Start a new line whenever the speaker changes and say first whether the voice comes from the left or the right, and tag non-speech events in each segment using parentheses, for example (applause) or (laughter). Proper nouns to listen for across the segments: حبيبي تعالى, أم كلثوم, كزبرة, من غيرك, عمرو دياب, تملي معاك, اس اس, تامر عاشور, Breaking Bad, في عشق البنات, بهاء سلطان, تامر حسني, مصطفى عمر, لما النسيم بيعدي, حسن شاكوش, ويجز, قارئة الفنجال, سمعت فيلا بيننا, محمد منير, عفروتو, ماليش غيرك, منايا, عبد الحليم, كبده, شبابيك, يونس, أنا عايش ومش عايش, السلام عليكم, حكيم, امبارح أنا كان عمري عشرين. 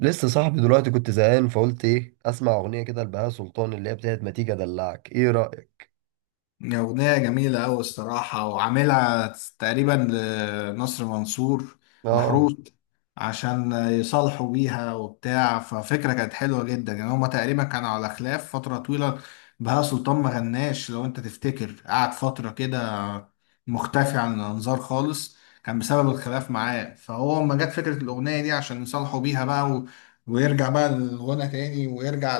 right: لسه صاحبي دلوقتي كنت زهقان فقلت ايه، اسمع اغنيه كده لبهاء سلطان اللي هي بتاعت ما تيجي ادلعك. ايه رايك؟
left: أغنية جميلة أوي الصراحة وعاملها تقريبا لنصر منصور
right: اه.
left: محروس عشان يصالحوا بيها وبتاع، ففكرة كانت حلوة جدا. يعني هما تقريبا كانوا على خلاف فترة طويلة. بهاء سلطان ما غناش، لو أنت تفتكر قعد فترة كده مختفي عن الأنظار خالص، كان بسبب الخلاف معاه. فهو لما جت فكرة الأغنية دي عشان يصالحوا بيها بقى و... ويرجع بقى الغنى تاني، ويرجع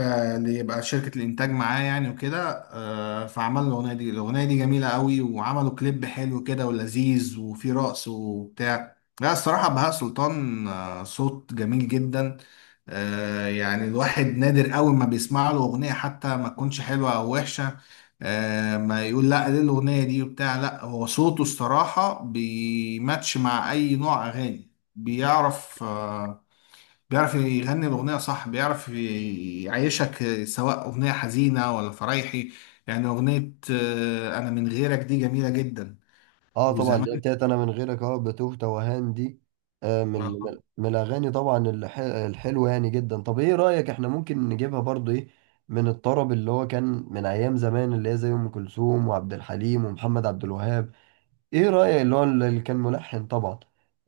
left: اللي يبقى شركة الإنتاج معاه يعني وكده. فعمل الأغنية دي. الأغنية دي جميلة قوي، وعملوا كليب حلو كده ولذيذ وفيه رقص وبتاع. لا الصراحة بهاء سلطان، صوت جميل جدا. يعني الواحد نادر قوي ما بيسمع له أغنية حتى ما تكونش حلوة أو وحشة. ما يقول لا ليه الأغنية دي وبتاع. لا، هو صوته الصراحة بيماتش مع أي نوع أغاني. بيعرف، بيعرف يغني الأغنية صح، بيعرف يعيشك سواء أغنية حزينة ولا فرايحي. يعني أغنية أنا من غيرك دي جميلة جدا
right: اه طبعا، اللي هي
left: وزمان.
right: بتاعت انا من غيرك، اه بتوه توهان دي. آه، من
left: آه.
right: من من الاغاني طبعا، الحلوه يعني جدا. طب ايه رايك، احنا ممكن نجيبها برضو ايه من الطرب اللي هو كان من ايام زمان، اللي هي زي ام كلثوم وعبد الحليم ومحمد عبد الوهاب؟ ايه رأيك اللي هو اللي كان ملحن طبعا؟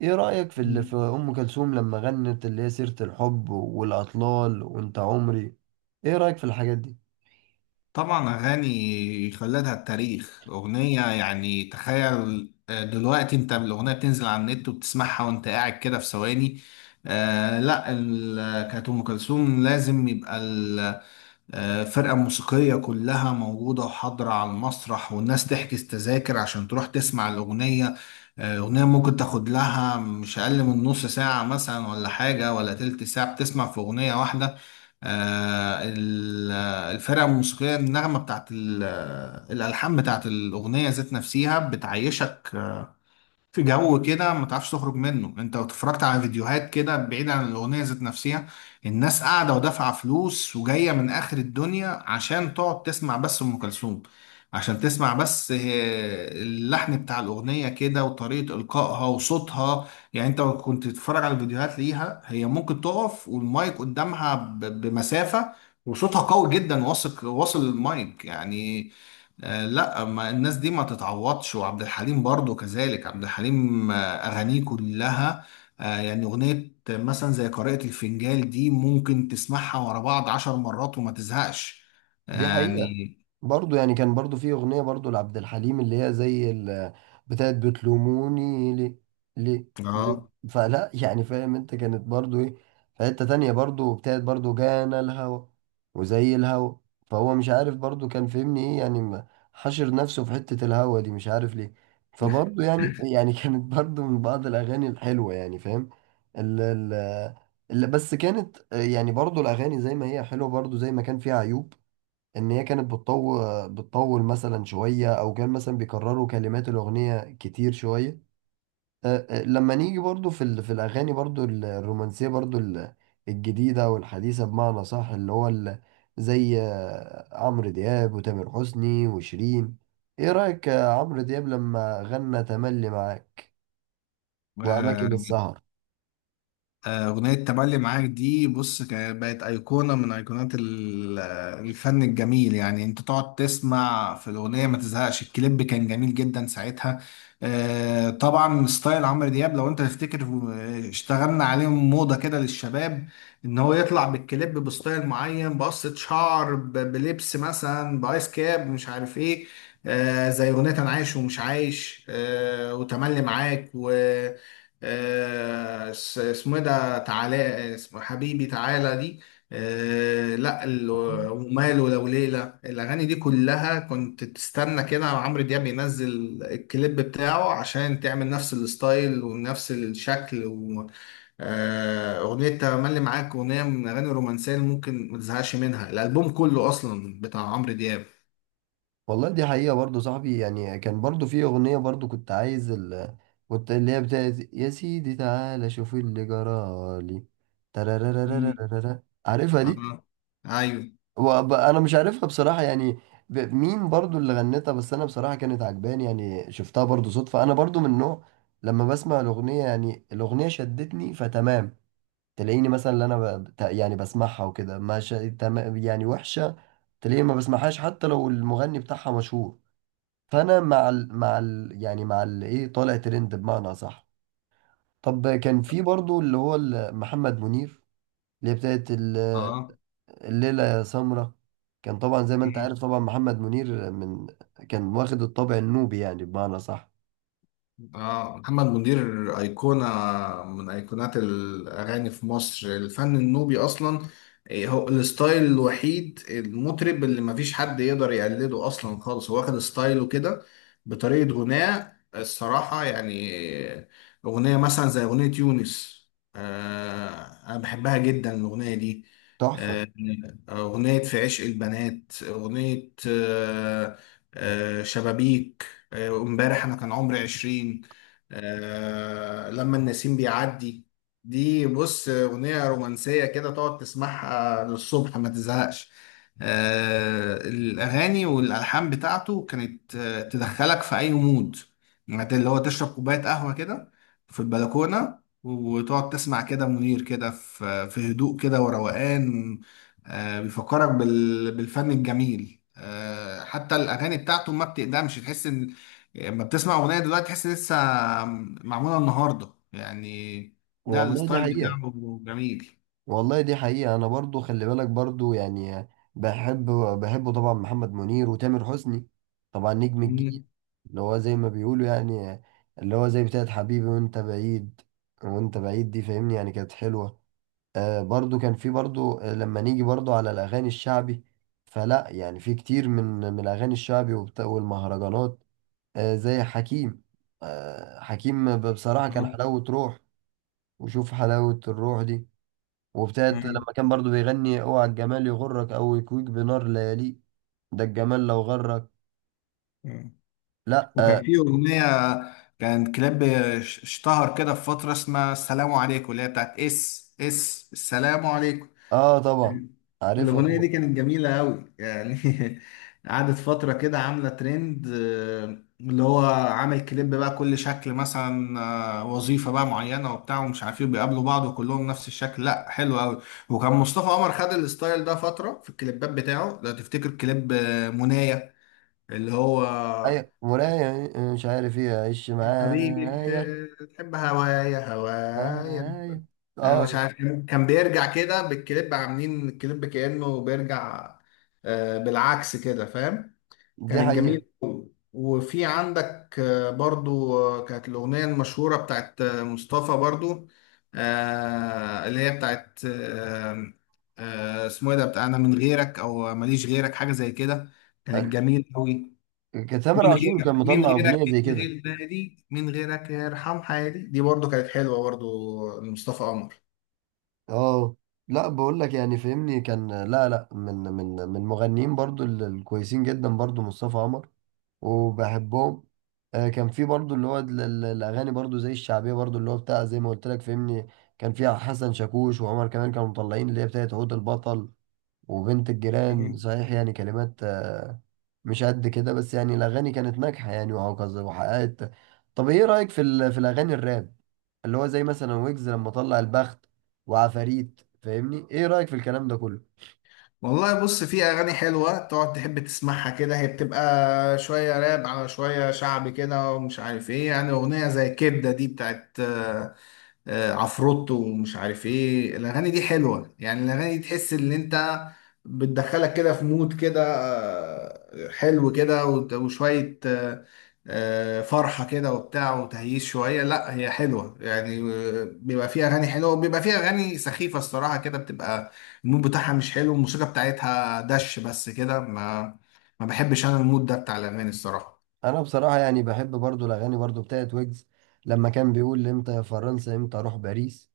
right: ايه رأيك في اللي في
left: (laughs)
right: ام كلثوم لما غنت اللي هي سيرة الحب والاطلال وانت عمري؟ ايه رأيك في الحاجات دي؟
left: طبعا أغاني خلدها التاريخ. أغنية، يعني تخيل، دلوقتي أنت الأغنية بتنزل على النت وبتسمعها وأنت قاعد كده في ثواني. آه لا، كانت أم كلثوم لازم يبقى فرقة موسيقية كلها موجودة وحاضرة على المسرح، والناس تحجز تذاكر عشان تروح تسمع الأغنية. أغنية ممكن تاخد لها مش أقل من نص ساعة مثلا ولا حاجة، ولا تلت ساعة بتسمع في أغنية واحدة. الفرقة الموسيقية، النغمة بتاعت الألحان بتاعت الأغنية ذات نفسها بتعيشك في جو كده ما تعرفش تخرج منه. انت لو اتفرجت على فيديوهات كده بعيد عن الاغنيه ذات نفسها، الناس قاعده ودافعه فلوس وجايه من اخر الدنيا عشان تقعد تسمع بس ام كلثوم، عشان تسمع بس اللحن بتاع الاغنيه كده وطريقه القائها وصوتها. يعني انت لو كنت تتفرج على الفيديوهات ليها، هي ممكن تقف والمايك قدامها بمسافه وصوتها قوي جدا واصل، واصل المايك يعني. لا، ما الناس دي ما تتعوضش. وعبد الحليم برضو كذلك. عبد الحليم أغانيه كلها يعني أغنية مثلا زي قارئة الفنجال دي ممكن تسمعها ورا بعض 10 مرات وما تزهقش
right: دي حقيقة.
left: يعني.
right: برضو يعني كان برضو في أغنية برضو لعبد الحليم اللي هي زي بتاعت بتلوموني ليه، ليه، ليه.
left: اه.
right: فلا يعني، فاهم انت؟ كانت برضو ايه، في حتة تانية برضو بتاعت برضو جانا الهوى وزي الهوى. فهو مش عارف برضو كان فهمني ايه يعني، حشر نفسه في حتة الهوى دي مش عارف ليه.
left: (laughs)
right: فبرضو يعني (laughs) كانت برضو من بعض الأغاني الحلوة، يعني فاهم. ال ال بس كانت، آه، يعني برضو الأغاني زي ما هي حلوة برضو زي ما كان فيها عيوب. ان هي كانت بتطول بتطول مثلا شويه، او كان مثلا بيكرروا كلمات الاغنيه كتير شويه. أه، لما نيجي برضو في في الاغاني برضو الرومانسيه برضو الجديده والحديثه بمعنى صح، اللي هو ال- زي، عمرو دياب وتامر حسني وشيرين. ايه رايك عمرو دياب لما غنى تملي معاك
left: آه،
right: واماكن السهر؟
left: أغنية تملي معاك دي، بص، كانت بقت أيقونة من أيقونات الفن الجميل. يعني أنت تقعد تسمع في الأغنية ما تزهقش. الكليب كان جميل جدا ساعتها. طبعا ستايل عمرو دياب، لو أنت تفتكر، اشتغلنا عليهم موضة كده للشباب، إن هو يطلع بالكليب بستايل معين بقصة شعر، بلبس مثلا بآيس كاب مش عارف إيه. زي أغنية أنا عايش ومش عايش، وتملي معاك و اسمه ايه ده، تعالى، اسمه حبيبي تعالى دي. آه لا وماله لو ليلة. الأغاني دي كلها كنت تستنى كده عمرو دياب ينزل الكليب بتاعه عشان تعمل نفس الستايل ونفس الشكل أغنية تملي معاك، أغنية من الأغاني الرومانسية اللي ممكن ما تزهقش منها. الألبوم كله أصلا بتاع عمرو دياب.
right: والله دي حقيقة برضه صاحبي، يعني كان برضه في أغنية برضه كنت عايز كنت اللي هي بتاعت يا سيدي تعالى شوف اللي جرالي،
left: مم.
right: ترارارارارارارا. عارفها دي؟
left: اه. أيوه.
right: أنا مش عارفها بصراحة يعني. مين برضه اللي غنتها؟ بس أنا بصراحة كانت عجباني يعني، شفتها برضه صدفة. أنا برضه من نوع لما بسمع الأغنية يعني الأغنية شدتني، فتمام، تلاقيني مثلا اللي أنا يعني بسمعها وكده. ما ش... تمام، يعني وحشة. تلاقيني ما بسمعهاش حتى لو المغني بتاعها مشهور. فانا مع ال ايه، طالع ترند بمعنى صح. طب كان في برضو اللي هو محمد منير اللي هي بتاعت
left: اه.
right: الليلة يا سمرة. كان طبعا زي ما انت عارف، طبعا محمد منير من كان واخد الطابع النوبي يعني بمعنى صح.
left: آه محمد منير أيقونة من أيقونات الأغاني في مصر. الفن النوبي أصلا، إيه، هو الستايل الوحيد. المطرب اللي مفيش حد يقدر يقلده أصلا خالص، هو واخد ستايله كده بطريقة غناء الصراحة يعني. أغنية مثلا زي أغنية يونس، آه، أنا بحبها جدا الأغنية دي.
right: تحفة.
left: آه، أغنية في عشق البنات، أغنية شبابيك، امبارح أنا كان عمري 20، لما النسيم بيعدي. دي بص أغنية رومانسية كده تقعد تسمعها للصبح ما تزهقش. الأغاني والألحان بتاعته كانت تدخلك في أي مود. يعني اللي هو تشرب كوباية قهوة كده في البلكونة وتقعد تسمع كده منير كده في هدوء كده وروقان. بيفكرك بالفن الجميل. حتى الأغاني بتاعته ما بتقدمش، تحس إن لما بتسمع أغنية دلوقتي تحس لسه معمولة النهاردة يعني. ده
right: والله دي
left: الستايل
right: حقيقة.
left: بتاعه جميل.
right: والله دي حقيقة، أنا برضو خلي بالك برضو يعني، بحب، بحبه طبعا محمد منير وتامر حسني طبعا نجم الجيل
left: مم.
right: اللي هو زي ما بيقولوا يعني، اللي هو زي بتاعت حبيبي وأنت بعيد. وأنت بعيد دي فاهمني، يعني كانت حلوة. آه برضو كان في برضو، لما نيجي برضو على الأغاني الشعبي، فلا يعني في كتير من من الأغاني الشعبي والمهرجانات، آه، زي حكيم. آه حكيم بصراحة كان
left: آه.
right: حلاوة روح، وشوف حلاوة الروح دي. وابتدت
left: مم.
right: لما كان برضو بيغني اوعى الجمال يغرك او يكويك بنار ليالي، ده الجمال لو غرك.
left: آه.
right: لا اه.
left: وكان في أغنية، كان كلاب اشتهر كده في فترة اسمها السلام عليكم، اللي هي بتاعت اس اس السلام عليكم.
right: آه طبعا، عارفها
left: الأغنية دي
right: طبعا.
left: كانت جميلة أوي يعني. (laughs) قعدت فترة كده عاملة ترند. اللي هو عامل كليب بقى كل شكل، مثلا وظيفة بقى معينة وبتاع ومش عارف ايه، بيقابلوا بعض وكلهم نفس الشكل. لا حلو أوي. وكان مصطفى عمر خد الستايل ده فترة في الكليبات بتاعه. لو تفتكر كليب منايا، اللي هو
right: اي مراية، مش عارف ايه، عيش
left: حبيبي
right: معايا
left: تحب هوايا هوايا.
right: معايا.
left: انا مش
right: اه.
left: عارف، كان بيرجع كده بالكليب، عاملين الكليب كأنه بيرجع بالعكس كده، فاهم.
right: دي
left: كانت
right: حقيقة.
left: جميل أوي. وفي عندك برضو كانت الأغنية المشهورة بتاعت مصطفى برضو اللي هي بتاعت اسمه ايه ده، بتاع انا من غيرك او ماليش غيرك، حاجة زي كده. كانت
right: ال-
left: جميل قوي.
right: كان تامر
left: من
right: عاشور كان
left: غيرك، من
right: مطلع
left: غيرك
right: اغنية زي
left: مش
right: كده.
left: غير نادي، من غيرك يرحم حياتي، دي برضو كانت حلوة برضو لمصطفى قمر.
right: اه. لا بقول لك يعني فهمني كان، لا لا، من مغنيين برضو الكويسين جدا برضو مصطفى عمر، وبحبهم. آه، كان في برضو اللي هو الاغاني برضو زي الشعبيه برضو اللي هو بتاع، زي ما قلت لك فهمني، كان فيها حسن شاكوش وعمر كمان كانوا مطلعين اللي هي بتاعت عود البطل وبنت الجيران صحيح. يعني كلمات، آه، مش قد كده، بس يعني الاغاني كانت ناجحه يعني وهكذا وحققت. طب ايه رايك في في الاغاني الراب اللي هو زي مثلا ويجز لما طلع البخت وعفاريت؟ فاهمني ايه رايك في الكلام ده كله؟
left: والله بص، في اغاني حلوه تقعد تحب تسمعها كده. هي بتبقى شويه راب على شويه شعبي كده ومش عارف ايه. يعني اغنيه زي كبده دي بتاعت عفروتو ومش عارف ايه، الاغاني دي حلوه. يعني الاغاني دي تحس ان انت، بتدخلك كده في مود كده حلو كده وشويه فرحه كده وبتاع وتهييس شويه. لا هي حلوه يعني. بيبقى فيها اغاني حلوه وبيبقى فيها اغاني سخيفه الصراحه. كده بتبقى المود بتاعها مش حلو، الموسيقى بتاعتها دش بس كده. ما بحبش انا المود ده بتاع الاغاني الصراحه.
right: انا بصراحه يعني بحب برضو الاغاني برضو بتاعت ويجز لما كان بيقول امتى يا فرنسا، امتى اروح باريس،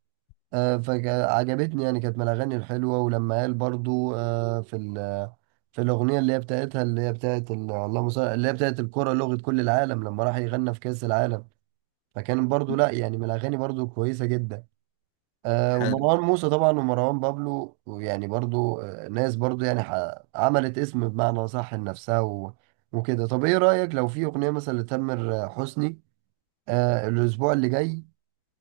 right: آه، فعجبتني يعني. كانت من الاغاني الحلوه. ولما قال برضو، آه، في في الاغنيه اللي هي بتاعتها اللي هي بتاعت اللهم صل، اللي هي بتاعت الكره لغه كل العالم لما راح يغنى في كاس العالم، فكان برضو لا يعني من الاغاني برضو كويسه جدا. آه، ومروان موسى طبعا ومروان بابلو يعني برضو، آه، ناس برضو يعني عملت اسم بمعنى صح لنفسها و- وكده. طب ايه رأيك لو في اغنية مثلا لتامر حسني، آه، الاسبوع اللي جاي،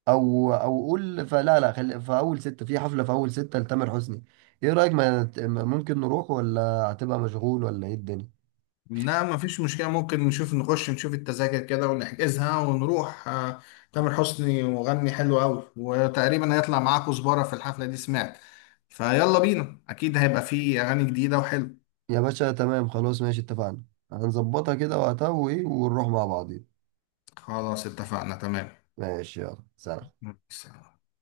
right: او قول، فلا، لا، خلي في اول ستة، في حفلة في اول ستة لتامر حسني. ايه رأيك؟ ما ممكن نروح، ولا هتبقى مشغول، ولا ايه الدنيا؟
left: لا مفيش مشكلة، ممكن نشوف نخش نشوف التذاكر كده ونحجزها ونروح. تامر حسني مغني حلو أوي، وتقريبا هيطلع معاه كزبرة في الحفلة دي، سمعت فيلا بينا. أكيد هيبقى فيه أغاني جديدة وحلو.
right: يا باشا تمام، خلاص ماشي، اتفقنا. هنظبطها كده وقتها وايه، ونروح مع بعضين.
left: خلاص اتفقنا.
right: ماشي، يلا سلام.
left: تمام.